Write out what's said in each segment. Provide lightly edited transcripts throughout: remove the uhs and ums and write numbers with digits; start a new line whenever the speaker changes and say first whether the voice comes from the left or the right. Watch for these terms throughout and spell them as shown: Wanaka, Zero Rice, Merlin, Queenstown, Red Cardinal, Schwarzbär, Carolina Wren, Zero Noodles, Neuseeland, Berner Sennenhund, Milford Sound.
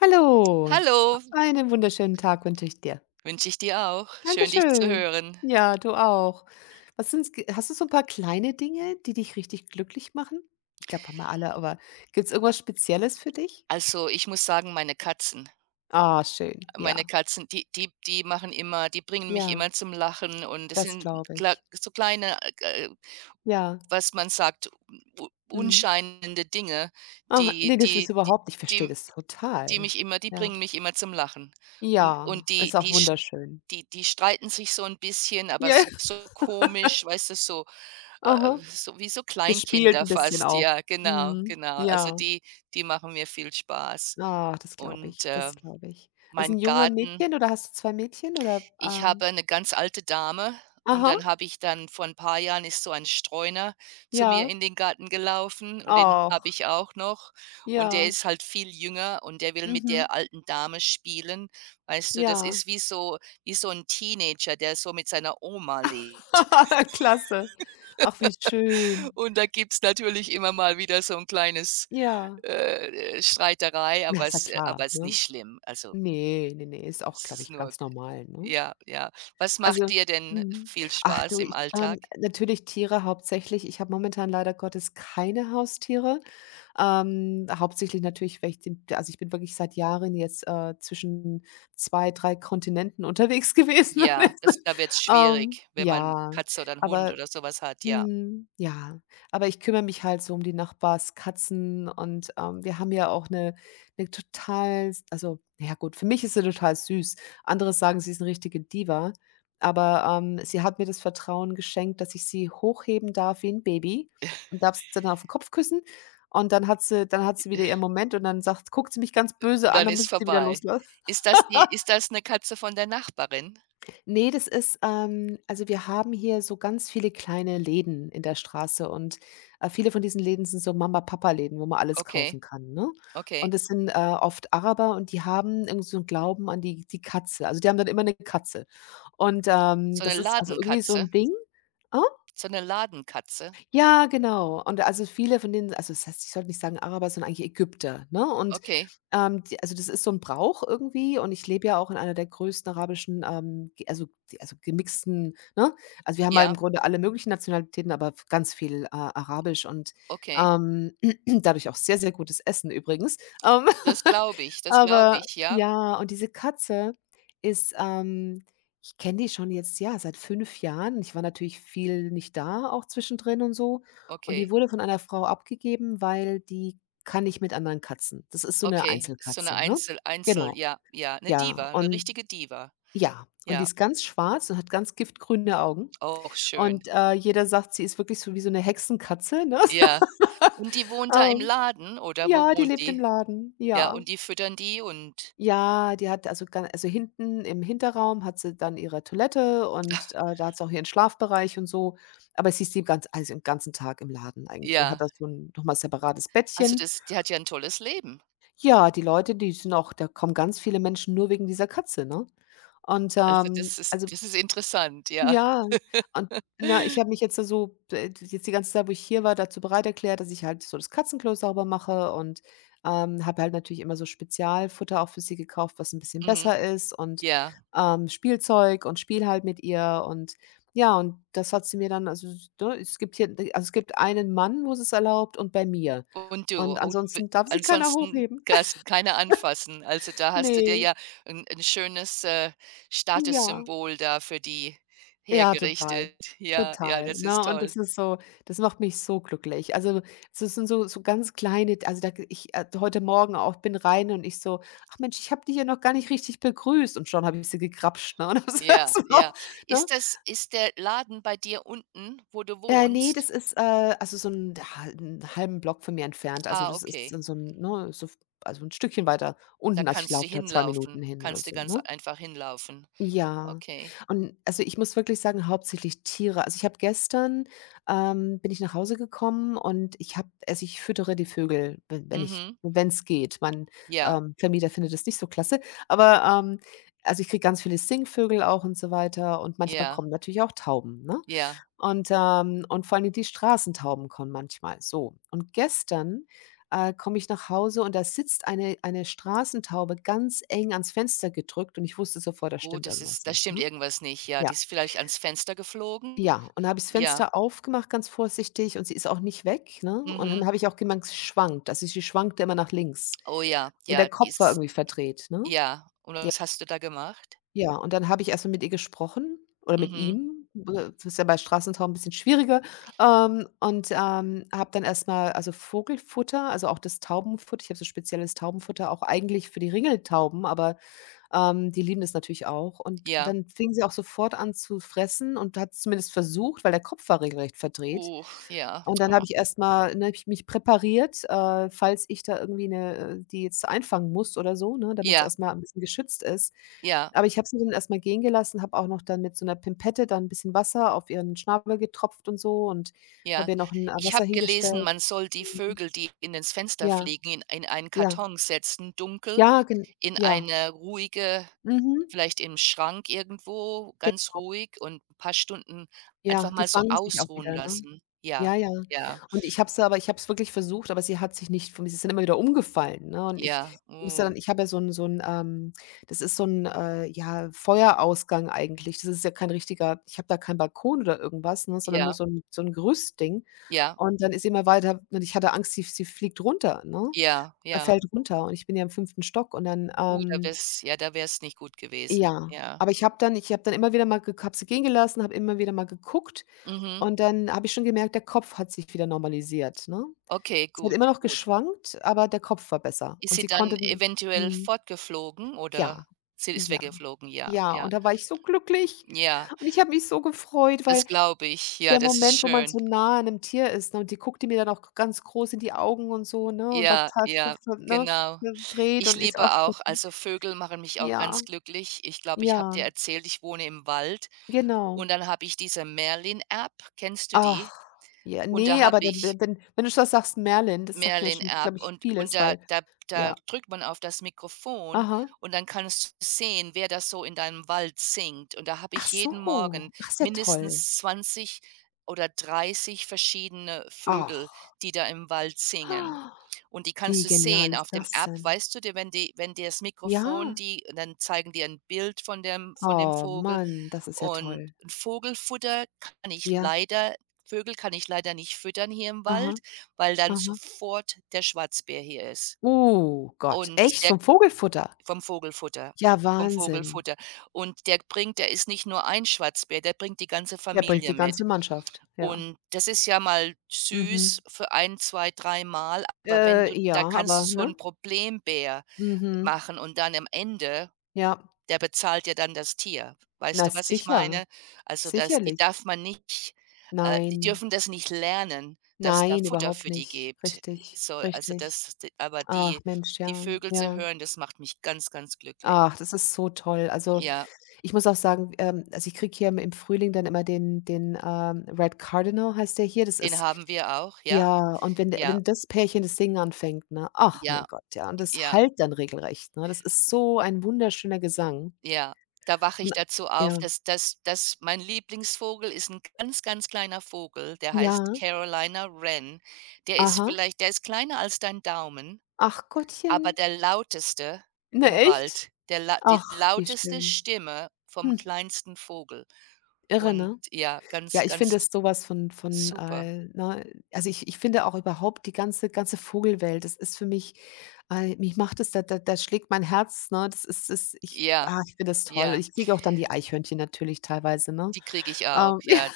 left: Hallo,
right: Hallo,
left: einen wunderschönen Tag wünsche ich dir.
right: wünsche ich dir auch. Schön, dich zu
left: Dankeschön.
right: hören.
left: Ja, du auch. Was sind's g hast du so ein paar kleine Dinge, die dich richtig glücklich machen? Ich glaube, haben wir alle, aber gibt es irgendwas Spezielles für dich?
right: Also, ich muss sagen,
left: Ah, schön,
right: meine
left: ja.
right: Katzen, die machen immer die bringen mich
left: Ja,
right: immer zum Lachen und es
left: das
right: sind
left: glaube
right: kla
left: ich.
right: so kleine,
left: Ja,
right: was man sagt, u
left: mhm.
right: unscheinende Dinge,
left: Ah,
right: die
left: ne, das ist
right: die die
left: überhaupt ich verstehe
right: die
left: das
right: die
left: total.
right: mich immer die
left: Ja.
right: bringen mich immer zum Lachen. Und
left: Ja,
right: und
left: ist auch wunderschön.
right: die die streiten sich so ein bisschen, aber
left: Ja.
right: so so komisch, weißt du, so Äh,
left: Aha.
right: so wie so
left: Gespielt
right: Kleinkinder
left: ein bisschen
right: fast,
left: auch.
right: ja, genau,
left: Mhm.
right: genau. Also,
left: Ja.
right: die die machen mir viel Spaß.
left: Ah, das glaube
right: Und,
left: ich, das glaube ich. Also
right: mein
left: 'n Junge und
right: Garten
left: Mädchen oder hast du zwei Mädchen
right: ich habe eine ganz alte Dame und
left: aha,
right: dann habe ich dann vor ein paar Jahren ist so ein Streuner zu mir
left: ja.
right: in den Garten gelaufen und den habe
left: Ach,
right: ich auch noch. Und der
left: ja,
right: ist halt viel jünger und der will mit
left: mhm,
right: der alten Dame spielen. Weißt du, das
left: ja.
right: ist wie so ein Teenager, der so mit seiner Oma lebt.
left: Klasse. Ach, wie schön.
right: Und da gibt's natürlich immer mal wieder so ein kleines,
left: Ja.
right: Streiterei,
left: Na, ist ja
right: aber
left: klar,
right: es ist
left: ne?
right: nicht schlimm. Also,
left: Ne, ne, ne, ist auch,
right: es
left: glaube
right: ist
left: ich,
right: nur
left: ganz normal, ne?
right: ja, ja. Was macht
left: Also,
right: dir denn
left: mhm.
right: viel
left: Ach
right: Spaß
left: du,
right: im
left: ich,
right: Alltag?
left: natürlich Tiere hauptsächlich. Ich habe momentan leider Gottes keine Haustiere. Hauptsächlich natürlich, weil ich den also, ich bin wirklich seit Jahren jetzt, zwischen 2, 3 Kontinenten unterwegs gewesen und
right: Ja,
left: jetzt
right: das da wird's schwierig, wenn man
left: ja,
right: Katze oder 'n Hund
left: aber
right: oder sowas hat, ja.
left: mhm, ja, aber ich kümmere mich halt so um die Nachbarskatzen und wir haben ja auch eine 'ne total s also, ja gut, für mich ist sie total süß. Andere sagen, sie ist eine richtige Diva, aber, sie hat mir das Vertrauen geschenkt, dass ich sie hochheben darf wie ein Baby und darf sie dann auf den Kopf küssen, und dann hat sie wieder ihren Moment und dann sagt guckt sie mich ganz böse
right: Und
left: an,
right: dann
left: dann muss
right: ist
left: ich sie wieder
right: vorbei.
left: losla
right: Ist das die ist das eine Katze von der Nachbarin?
left: Ne, das ist also wir haben hier so ganz viele kleine Läden in der Straße und viele von diesen Läden sind so Mama-Papa-Läden, wo man alles
right: Okay,
left: kaufen kann, ne?
right: okay.
left: Und das sind oft Araber und die haben irgendwie so einen Glauben an die die Katze. Also, die haben dann immer eine Katze. Und
right: So
left: das
right: eine
left: ist also irgendwie so ein
right: Ladenkatze?
left: Ding. Ah?
right: So eine Ladenkatze?
left: Ja, genau. Und also viele von denen also das heißt, ich sollte nicht sagen Araber, sondern eigentlich Ägypter, ne? Und,
right: Okay,
left: die also das ist so ein Brauch irgendwie und ich lebe ja auch in einer der größten arabischen, ge also die- also gemixten, ne? Also wir haben halt im
right: ja,
left: Grunde alle möglichen Nationalitäten, aber f ganz viel, arabisch und,
right: okay.
left: ähm, dadurch auch sehr, sehr gutes Essen übrigens. Ähm.
right: Das glaube
left: Aber
right: ich, ja,
left: ja, und ist, ähm ich kenne die schon jetzt, ja, seit 5 Jahren. Ich war natürlich viel nicht da, auch zwischendrin und so. Und die
right: okay.
left: wurde von einer Frau abgegeben, weil die kann nicht mit anderen Katzen. Das ist so eine
right: Okay, so 'ne
left: Einzelkatze, ne?
right: Einzel Einzel
left: Genau,
right: ja, ja, 'ne
left: ja.
right: Diva, 'ne
left: Und
right: richtige Diva.
left: ja, und die
right: Ja,
left: ist ganz schwarz und hat ganz giftgrüne Augen.
right: auch schön.
left: Und jeder sagt, sie ist wirklich so wie so eine Hexenkatze, ne?
right: Ja, und die wohnt da im
left: Ähm,
right: Laden oder wo
left: ja, die
right: wohnt
left: lebt im
right: die?
left: Laden,
right: Ja,
left: ja.
right: und die füttern die und
left: Ja, die hat also hinten im Hinterraum hat sie dann ihre Toilette und, äh, da hat sie auch ihren Schlafbereich und so. Aber sie ist die ganz also den ganzen Tag im Laden eigentlich und hat da
right: ja,
left: so 'n noch mal separates
right: also
left: Bettchen.
right: das die hat ja 'n tolles Leben.
left: Ja, die Leute, die sind auch da, kommen ganz viele Menschen nur wegen dieser Katze, ne? Und,
right: Also
left: also
right: das ist interessant, ja.
left: ja, und na, ich habe mich jetzt da so d jetzt die ganze Zeit, wo ich hier war, dazu bereit erklärt, dass ich halt so das Katzenklo sauber mache und habe halt natürlich immer so Spezialfutter auch für sie gekauft, was ein bisschen
right: Mhm,
left: besser ist und,
right: ja.
left: ähm, Spielzeug und Spiel halt mit ihr und ja, und das hat sie mir dann also, s ne, es gibt einen Mann, wo es ist erlaubt und bei mir.
right: Und du,
left: Und
right: oh, du bi
left: ansonsten darf sie keiner
right: ansonsten
left: hochheben.
right: darfst du keine anfassen. Also da hast du dir
left: Ne,
right: ja 'n 'n schönes,
left: ja.
right: Statussymbol da für die
left: Ja, total.
right: hergerichtet. Ja, ja,
left: Total,
right: das
left: ne?
right: ist
left: Und
right: toll.
left: das macht mich so glücklich. Also, so sind so ganz kleine, also, da ich heute Morgen auch bin rein und ich so: „Ach Mensch, ich habe die hier noch gar nicht richtig begrüßt“ und schon habe ich sie gekrapscht, ne? Und das ist
right: Ja,
left: so,
right: ja.
left: ne?
right: Ist das ist der Laden bei dir unten, wo du
left: Ne,
right: wohnst?
left: das ist also, so 'n halben Block von mir entfernt. Also,
right: Ah,
left: das ist
right: okay.
left: dann so 'n ne, so also, ein Stückchen weiter
right: Da
left: unten. Also, ich
right: kannst du
left: laufe da 2 Minuten
right: hinlaufen.
left: hin oder
right: Kannst du
left: so,
right: ganz
left: ne?
right: einfach hinlaufen.
left: Ja.
right: Okay.
left: Und also, ich muss wirklich sagen, hauptsächlich Tiere. Also, ich habe gestern bin ich nach Hause gekommen und ich habe also, ich füttere die Vögel, we wenn ich
right: Mhm.
left: wenn es geht. Mein
right: Ja,
left: Vermieter findet das nicht so klasse, aber, also, ich kriege ganz viele Singvögel auch und so weiter und manchmal
right: ja,
left: kommen natürlich auch Tauben, ne?
right: ja.
left: Und vor allem die Straßentauben kommen manchmal, so. Und gestern komme ich nach Hause und da sitzt eine Straßentaube ganz eng ans Fenster gedrückt und ich wusste sofort, da
right: Oh,
left: stimmt
right: das
left: irgendwas
right: ist da
left: nicht,
right: stimmt
left: ne?
right: irgendwas nicht. Ja, die
left: Ja,
right: ist vielleicht ans Fenster geflogen?
left: ja. Und habe ich das
right: Ja.
left: Fenster aufgemacht ganz vorsichtig und sie ist auch nicht weg, ne? Und dann
right: Mhm.
left: habe ich auch gemerkt, sie schwankt. Also, sie schwankte immer nach links
right: Oh ja,
left: und der
right: ja, die
left: Kopf war
right: ist
left: irgendwie verdreht, ne?
right: ja. Und was hast du da gemacht?
left: Ja, und dann habe ich erst mal mit ihr gesprochen oder mit
right: Mhm.
left: ihm. Das ist ja bei Straßenraum 'n bisschen schwieriger. Und habe dann erst mal also, Vogelfutter, also, auch das Taubenfutter, ich habe so spezielles Taubenfutter, auch eigentlich für die Ringeltauben, aber die lieben das natürlich auch. Und
right: Ja.
left: dann fing sie auch sofort an zu fressen und hat's zumindest versucht, weil der Kopf war regelrecht verdreht.
right: Oh, ja.
left: Und dann habe
right: Oh.
left: ich erst mal ne, habe ich mich präpariert falls ich da irgendwie die jetzt einfangen muss oder so, ne, damit's
right: Ja,
left: erst mal 'n bisschen geschützt ist.
right: ja.
left: Aber ich habe sie dann erst mal gehen gelassen, habe auch noch dann mit so 'ner Pimpette dann 'n bisschen Wasser auf ihren Schnabel getropft und so und habe
right: Ja,
left: ihr noch 'n
right: ich
left: Wasser
right: habe gelesen,
left: hingestellt.
right: man soll die
left: Mhm.
right: Vögel, die in ins Fenster
left: Ja,
right: fliegen, in einen
left: ja.
right: Karton setzen, dunkel,
left: Ja, gen
right: in
left: ja.
right: eine ruhige
left: Mhm.
right: vielleicht im Schrank irgendwo,
left: Ge
right: ganz ruhig und ein paar Stunden
left: ja,
right: einfach
left: die
right: mal so
left: fangen sich auch
right: ausruhen
left: wieder, ne?
right: lassen.
left: Ja,
right: Ja,
left: ja.
right: ja,
left: Und ich habe es aber ich habe es wirklich versucht, aber sie hat sich nicht von mir, sie ist dann immer wieder umgefallen, ne? Und ich
right: ja,
left: musste dann
right: mhm,
left: ich habe ja so 'n, das ist so 'n ja, Feuerausgang eigentlich. Das ist ja kein richtiger, ich habe da keinen Balkon oder irgendwas, ne, sondern nur
right: ja,
left: so 'n Gerüstding.
right: ja,
left: Und dann ist sie immer weiter und ich hatte Angst, sie fliegt runter, ne?
right: ja, ja.
left: Fällt runter und ich bin ja im fünften Stock und dann,
right: Da
left: ähm
right: wär's ja, da wär's nicht gut gewesen.
left: ja.
right: Ja.
left: Aber ich habe dann immer wieder mal gek habe sie gehen gelassen, habe immer wieder mal geguckt
right: Mhm.
left: und dann habe ich schon gemerkt, der Kopf hat sich wieder normalisiert, ne?
right: Okay,
left: Sie hat immer
right: gut,
left: noch
right: gut.
left: geschwankt, aber der Kopf war besser
right: Ist
left: und
right: sie
left: sie
right: dann
left: konnte dann
right: eventuell fortgeflogen
left: ja,
right: oder sie ist
left: ja,
right: weggeflogen? Ja,
left: ja,
right: ja,
left: und da war ich so glücklich
right: ja.
left: und ich habe mich so gefreut, weil
right: Das glaube ich. Ja,
left: der
right: das ist
left: Moment, wo man
right: schön.
left: so nah an 'nem Tier ist, ne, und die guckte mir dann auch ganz groß in die Augen und so, ne, und war
right: Ja,
left: total
right: ja, genau.
left: verdreht,
right: Ich
left: und ist
right: liebe
left: ach Gott,
right: auch also, Vögel machen mich auch
left: ja,
right: ganz glücklich. Ich glaube, ich habe dir
left: ja,
right: erzählt, ich wohne im Wald
left: genau.
right: und dann habe ich diese Merlin-App. Kennst du
left: Ach,
right: die?
left: ja,
right: Und da
left: ne,
right: habe
left: aber dann
right: ich
left: wenn du schon sagst, Merlin, das sagt mir
right: Merlin
left: schon, glaube
right: App
left: ich,
right: und
left: vieles,
right: da
left: weil
right: da da
left: ja.
right: drückt man auf das Mikrofon
left: Aha.
right: und dann kannst du sehen, wer das so in deinem Wald singt. Und da habe
left: Ach
right: ich jeden
left: so.
right: Morgen
left: Ach, ist ja toll.
right: mindestens 20 oder 30 verschiedene Vögel,
left: Ach,
right: die da im Wald singen. Und die
left: wie
right: kannst du
left: genial
right: sehen
left: ist
right: auf dem
left: das
right: App,
left: denn?
right: weißt du, die wenn dir das
left: Ja?
right: Mikrofon die dann zeigen die ein Bild von dem
left: Oh
right: Vogel
left: Mann, das ist ja
right: und
left: toll.
right: Vogelfutter kann ich
left: Ja.
right: leider Vögel kann ich leider nicht füttern hier im
left: Aha,
right: Wald, weil dann
left: aha.
right: sofort der Schwarzbär hier ist
left: Oh Gott,
right: und
left: echt
right: der
left: vom Vogelfutter?
right: vom Vogelfutter
left: Ja,
right: vom
left: Wahnsinn.
right: Vogelfutter. Und der bringt der ist nicht nur ein Schwarzbär, der bringt die ganze
left: Der bringt
right: Familie
left: die ganze
right: mit.
left: Mannschaft, ja.
right: Und das ist ja mal
left: Mhm.
right: süß für ein, 2, 3 Mal, aber wenn du
left: Ja,
right: da kannst du
left: aber
right: so
left: ne?
right: 'n Problembär
left: Mhm.
right: machen und dann am Ende
left: Ja.
right: der bezahlt ja dann das Tier. Weißt
left: Na
right: du, was ich
left: sicher,
right: meine? Also, das die
left: sicherlich.
right: darf man nicht die
left: Nein,
right: dürfen das nicht lernen, dass da
left: nein,
right: Futter
left: überhaupt
right: für die
left: nicht.
right: gibt.
left: Richtig,
right: So, also,
left: richtig.
right: das d aber
left: Ach
right: die
left: Mensch,
right: die
left: ja,
right: Vögel zu
left: ja.
right: hören, das macht mich ganz, ganz glücklich.
left: Ach, das ist so toll. Also,
right: Ja,
left: ich muss auch sagen also, ich kriege hier im Frühling dann immer den, Red Cardinal heißt der hier. Das
right: den
left: ist
right: haben wir auch. Ja,
left: ja, und
right: ja,
left: wenn das Pärchen das Singen anfängt, ne? Ach mein
right: ja,
left: Gott, ja, und das
right: ja,
left: halt dann regelrecht, ne? Das ist so ein wunderschöner Gesang.
right: ja. Da wache ich
left: Und
right: dazu auf,
left: ja.
right: dass dass mein Lieblingsvogel ist 'n ganz, ganz kleiner Vogel, der heißt
left: Ja.
right: Carolina Wren. Der ist
left: Aha.
right: vielleicht der ist kleiner als dein Daumen.
left: Ach
right: Aber
left: Gottchen.
right: der lauteste
left: Ne,
right: im
left: echt?
right: Wald, der la die
left: Ach, wie
right: lauteste
left: schön.
right: Stimme vom
left: Hm,
right: kleinsten Vogel.
left: irre,
right: Und
left: ne?
right: ja,
left: Ja,
right: ganz,
left: ich finde es
right: ganz
left: sowas von von,
right: super.
left: äh, ne also, ich finde auch überhaupt die ganze ganze Vogelwelt, das ist für mich mich macht es da schlägt mein Herz, ne? Das ist ist ich
right: Ja,
left: ah, ich finde das toll.
right: ja,
left: Ich kriege auch dann die Eichhörnchen natürlich teilweise, ne?
right: die kriege ich auch,
left: Ähm,
right: ja,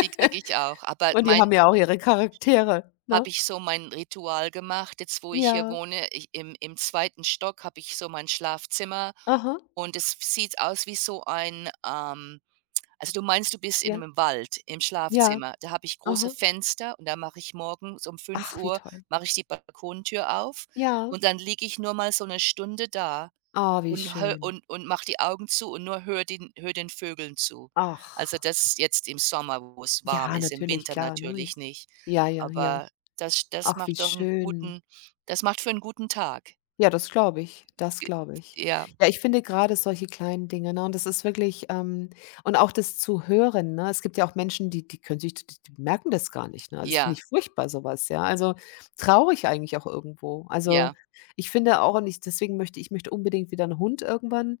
right: die kriege ich auch. Aber
left: und die
right: mein
left: haben ja auch ihre Charaktere, ne?
right: habe ich so mein Ritual gemacht, jetzt wo ich hier
left: Ja,
right: wohne, ich im im zweiten Stock habe ich so mein Schlafzimmer
left: aha,
right: und es sieht aus wie so ein, Also, du meinst, du bist in
left: ja,
right: einem Wald im
left: ja,
right: Schlafzimmer. Da habe ich große
left: aha.
right: Fenster und da mache ich morgens um fünf
left: Ach, wie
right: Uhr
left: toll.
right: mache ich die Balkontür auf
left: Ja.
right: und dann liege ich nur mal so eine Stunde da
left: Ah, wie schön.
right: und mache die Augen zu und nur höre den Vögeln zu. Also,
left: Ach,
right: das jetzt im Sommer, wo es warm
left: ja,
right: ist, im
left: natürlich,
right: Winter
left: klar, ne?
right: natürlich
left: Ist
right: nicht.
left: ja, ja, ja.
right: Aber das
left: Ach, wie
right: macht doch einen
left: schön.
right: guten das macht für einen guten Tag.
left: Ja, das glaube ich, das
right: G
left: glaube ich.
right: ja,
left: Ja, ich finde gerade solche kleinen Dinge, ne, und das ist wirklich und auch das zu hören, ne? Es gibt ja auch Menschen, die die können sich d die merken das gar nicht, ne? Also, das finde
right: ja,
left: ich furchtbar, sowas, ja. Also, traurig eigentlich auch irgendwo. Also,
right: ja,
left: ich finde auch und ich deswegen möchte ich möchte unbedingt wieder einen Hund irgendwann.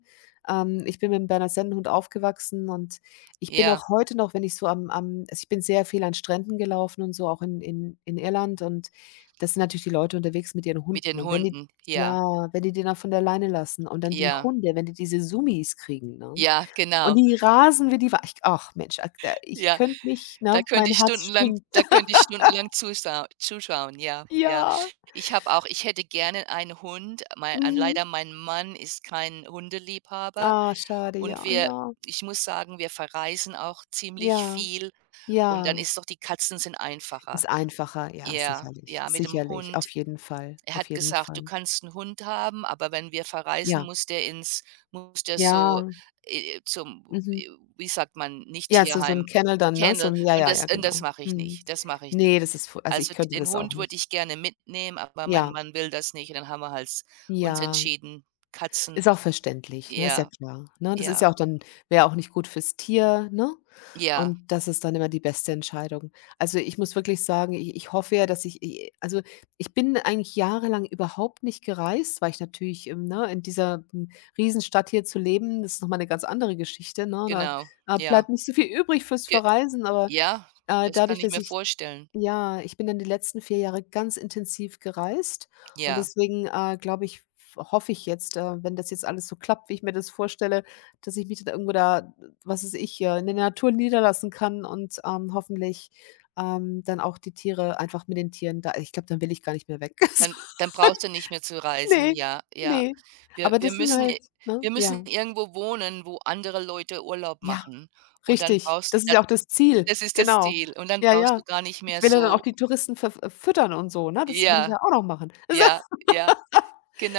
left: Ich bin mit 'm Berner Sennenhund aufgewachsen und ich bin
right: ja,
left: auch heute noch, wenn ich so am also, ich bin sehr viel an Stränden gelaufen und so, auch in Irland und das sind natürlich die Leute unterwegs mit ihren
right: mit
left: Hunden
right: den
left: und wenn die
right: Hunden. Ja,
left: ja, wenn die den dann von der Leine lassen und dann die
right: ja,
left: Hunde, wenn die diese Summis kriegen, ne?
right: ja,
left: Und
right: genau.
left: die rasen wie die Wa ich ach Mensch, ak da ich
right: Ja.
left: könnte mich
right: Da
left: ne,
right: könnte
left: mein
right: ich
left: Herz
right: stundenlang
left: springt.
right: da könnte ich stundenlang zusau zuschauen, ja, ja.
left: Ja,
right: Ich habe auch ich hätte gerne einen Hund. Mei an
left: mhm.
right: leider mein Mann ist kein Hundeliebhaber
left: Ah, schade,
right: und
left: ja,
right: wir
left: ja,
right: ich muss sagen, wir verreisen auch ziemlich
left: ja,
right: viel
left: ja.
right: und dann ist doch die Katzen sind einfacher.
left: Ist einfacher, ja,
right: Ja,
left: sicherlich,
right: ja, mit dem
left: sicherlich,
right: Hund
left: auf jeden Fall,
right: er
left: auf
right: hat
left: jeden
right: gesagt: „Du
left: Fall.
right: kannst einen Hund haben, aber wenn wir verreisen,
left: Ja,
right: muss der ins muss der so,
left: ja,
right: zum
left: mhm.
right: wie sagt man, nicht
left: Ja, so so 'n
right: Tierheim,
left: Kennel dann, ne? So
right: Kennel.“
left: 'n ja, ja, ja,
right: Und das
left: genau.
right: mache ich
left: Mhm.
right: nicht. Das mache ich nicht.
left: Ne, das ist fu also, ich
right: Also,
left: könnte
right: den
left: das auch
right: Hund würde
left: nicht.
right: ich gerne mitnehmen, aber mein
left: Ja,
right: Mann will das nicht. Und dann haben wir halt uns
left: ja.
right: entschieden, Katzen.
left: Ist auch verständlich, ne, ist ja
right: Ja,
left: klar, ne? Das ist
right: ja,
left: ja auch dann wäre auch nicht gut fürs Tier, ne?
right: ja,
left: Und das ist dann immer die beste Entscheidung. Also, ich muss wirklich sagen, ich hoffe ja, dass ich i also, ich bin eigentlich jahrelang überhaupt nicht gereist, weil ich natürlich, ne, in dieser, Riesenstadt hier zu leben, das ist noch mal 'ne ganz andere Geschichte, ne?
right: genau.
left: Da,
right: Ja,
left: bleibt nicht so viel übrig fürs
right: ge
left: Verreisen, aber,
right: ja, das
left: dadurch,
right: kann ich
left: dass
right: mir
left: ich
right: vorstellen.
left: ja, ich bin dann die letzten 4 Jahre ganz intensiv gereist und
right: Ja.
left: deswegen, glaube ich hoffe ich jetzt, wenn das jetzt alles so klappt, wie ich mir das vorstelle, dass ich mich dann irgendwo da, was weiß ich, in der Natur niederlassen kann und, hoffentlich, dann auch die Tiere einfach mit den Tieren da ich glaube, dann will ich gar nicht mehr weg.
right: Dann dann brauchst du nicht mehr zu reisen,
left: Ne,
right: ja, ja.
left: ne.
right: Wir
left: Aber
right: wir
left: das sind
right: müssen
left: halt
right: i
left: ne,
right: wir
left: ja.
right: müssen irgendwo wohnen, wo andere Leute Urlaub
left: Ja.
right: machen und dann
left: Richtig,
right: brauchst
left: das ist
right: da
left: ja auch das
right: das
left: Ziel,
right: ist das
left: genau.
right: Ziel und dann
left: Ja,
right: brauchst du
left: ja.
right: gar nicht
left: Ich
right: mehr
left: will ja dann auch
right: so
left: die Touristen verf füttern und so, ne? Das will ich
right: ja,
left: ja auch noch machen.
right: ja, ja,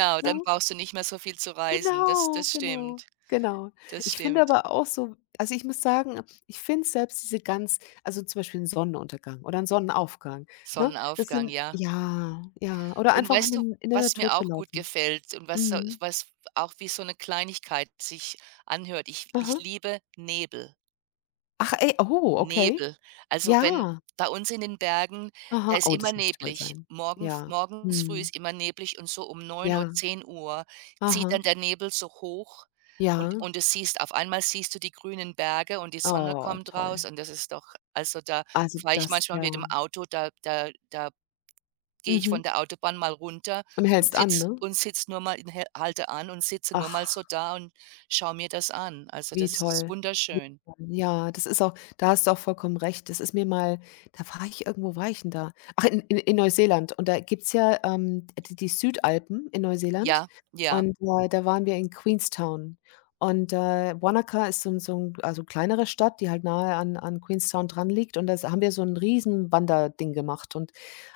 left: So,
right: dann
left: ne?
right: brauchst du nicht mehr so viel zu reisen. Das
left: Genau,
right: das
left: genau,
right: stimmt,
left: genau.
right: das
left: Ich finde
right: stimmt.
left: aber auch so also, ich muss sagen, ich finde selbst diese ganz also, zum Beispiel 'n Sonnenuntergang oder 'n Sonnenaufgang, ne? Das
right: Sonnenaufgang,
left: sind
right: ja.
left: ja, ja. Oder
right: Und
left: einfach in
right: weißt du,
left: den in der
right: was
left: Natur
right: mir
left: zu
right: auch gut
left: laufen.
right: gefällt und was so
left: Mhm.
right: was auch wie so 'ne Kleinigkeit sich anhört? Ich
left: Aha.
right: liebe Nebel.
left: Ach, ey, oh, okay.
right: Nebel. Also, wenn
left: Ja.
right: bei uns in den Bergen, da
left: Aha.
right: ist
left: Oh,
right: immer
left: das muss toll
right: neblig.
left: sein. Ja.
right: Morgens früh
left: Mhm.
right: ist immer neblig und so um neun Uhr,
left: Ja.
right: zehn Uhr zieht
left: Aha.
right: dann der Nebel so hoch
left: Ja.
right: und es siehst auf einmal siehst du die grünen Berge und die Sonne
left: Oh,
right: kommt
left: toll.
right: raus und das ist doch also, da
left: Also
right: fahre ich
left: das
right: manchmal
left: ja.
right: mit dem Auto, da da da gehe ich
left: Mhm.
right: von der Autobahn mal runter
left: Und hältst an, ne?
right: und sitz nur mal in hä halte an und sitze nur mal so
left: Ach.
right: da und schaue mir das an. Also,
left: Wie
right: das ist
left: toll. Wie
right: wunderschön.
left: toll. Ja, das ist auch da hast du auch vollkommen recht. Das ist mir mal da war ich irgendwo war ich 'n da? Ach, in Neuseeland und da gibt's ja, die die Südalpen in Neuseeland
right: Ja, ja.
left: und, da waren wir in Queenstown und, Wanaka ist so 'n also, kleinere Stadt, die halt nahe an Queenstown dran liegt und das haben wir so 'n riesen Wanderding gemacht und,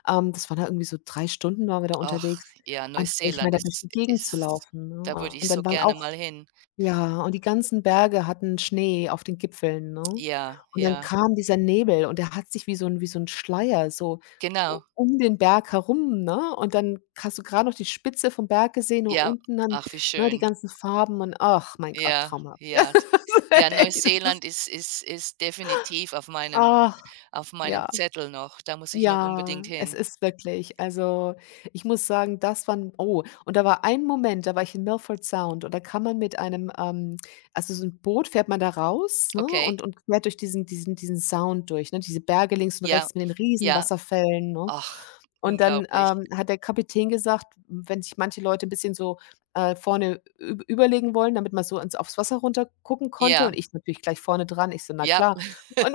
left: das waren da irgendwie so 3 Stunden waren wir da
right: Ach
left: unterwegs.
right: ja,
left: Und ich
right: Neuseeland
left: meine, da durch
right: ist
left: die Gegend zu
right: ist
left: laufen,
right: da
left: ne?
right: würde ich
left: Und
right: so
left: dann waren
right: gerne
left: auch
right: mal hin.
left: ja, und die ganzen Berge hatten Schnee auf den Gipfeln, ne?
right: Ja,
left: Und
right: ja,
left: dann kam dieser Nebel und der hat sich wie so 'n Schleier so u
right: genau.
left: um den Berg herum, ne? Und dann hast du grad noch die Spitze vom Berg gesehen und
right: Ja,
left: unten dann,
right: ach, wie
left: ne, die
right: schön.
left: ganzen Farben und ach mein Gott,
right: Ja,
left: traumhaft.
right: ja.
left: Also
right: Ja,
left: echt, das ist
right: Neuseeland ist ist ist definitiv
left: ach,
right: auf meinem
left: ja.
right: Zettel noch. Da muss ich noch
left: Ja,
right: unbedingt
left: es
right: hin.
left: ist wirklich also, ich muss sagen, das war 'n oh, und da war ein Moment, da war ich in Milford Sound und da kann man mit einem, also so 'n Boot fährt man da raus, ne,
right: Okay.
left: und quer durch diesen Sound durch, ne, diese Berge links und
right: Ja,
left: rechts mit den riesen
right: ja.
left: Wasserfällen, ne?
right: Ach,
left: Und dann,
right: unglaublich.
left: hat der Kapitän gesagt, wenn sich manche Leute 'n bisschen so, vorne üb überlegen wollen, damit man so ins aufs Wasser runter gucken konnte
right: Ja,
left: und ich natürlich gleich vorne dran. Ich so: „Na
right: ja.
left: klar.“ Und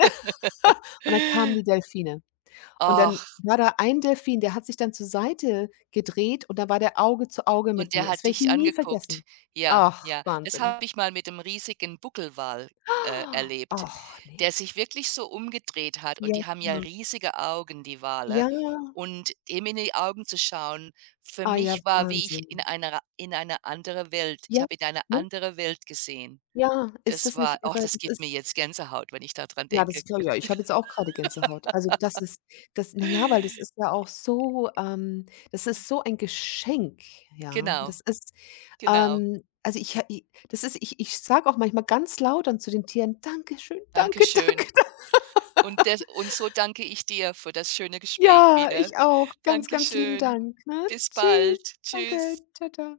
left: und dann kamen die Delfine. Und dann
right: Ach.
left: war da ein Delfin, der hat sich dann zur Seite gedreht und da war der Auge zu Auge
right: Und
left: mit
right: der
left: mir. Das
right: hat
left: werde ich
right: dich
left: nie
right: angeguckt.
left: vergessen.
right: Ja,
left: Ach,
right: ja. Das
left: Wahnsinn.
right: habe ich mal mit dem riesigen Buckelwal, erlebt,
left: Ach, ne.
right: der sich wirklich so umgedreht hat
left: Ja,
right: und die haben ja riesige Augen, die Wale.
left: ja.
right: Und dem in die Augen zu schauen, für
left: Ah ja,
right: mich war, wie ich in
left: Wahnsinn.
right: einer in eine andere Welt
left: Ja,
right: ich habe in eine
left: ne?
right: andere Welt gesehen.
left: Ja, ist
right: Das
left: das
right: war
left: nicht
right: oh,
left: irre?
right: das
left: Das
right: gibt mir
left: ist
right: jetzt Gänsehaut, wenn ich daran
left: Ja,
right: denke.
left: das klar, ja. Ich habe jetzt auch grade Gänsehaut. Also, das ist das na ja, weil das ist ja auch so das ist so ein Geschenk, ja.
right: Genau,
left: Das ist,
right: genau.
left: also, ich ha i das ist ich ich sage auch manchmal ganz laut dann zu den Tieren: „Danke schön, danke, danke,
right: Dankeschön.
left: danke.
right: Und das und so danke ich dir für das schöne Gespräch
left: Ja,
right: wieder.
left: ich auch. Ganz, ganz lieben
right: Dankeschön.
left: Dank, ne?
right: Bis bald.
left: Tschüss. Danke.
right: Tschüss.
left: Tschau, tschau.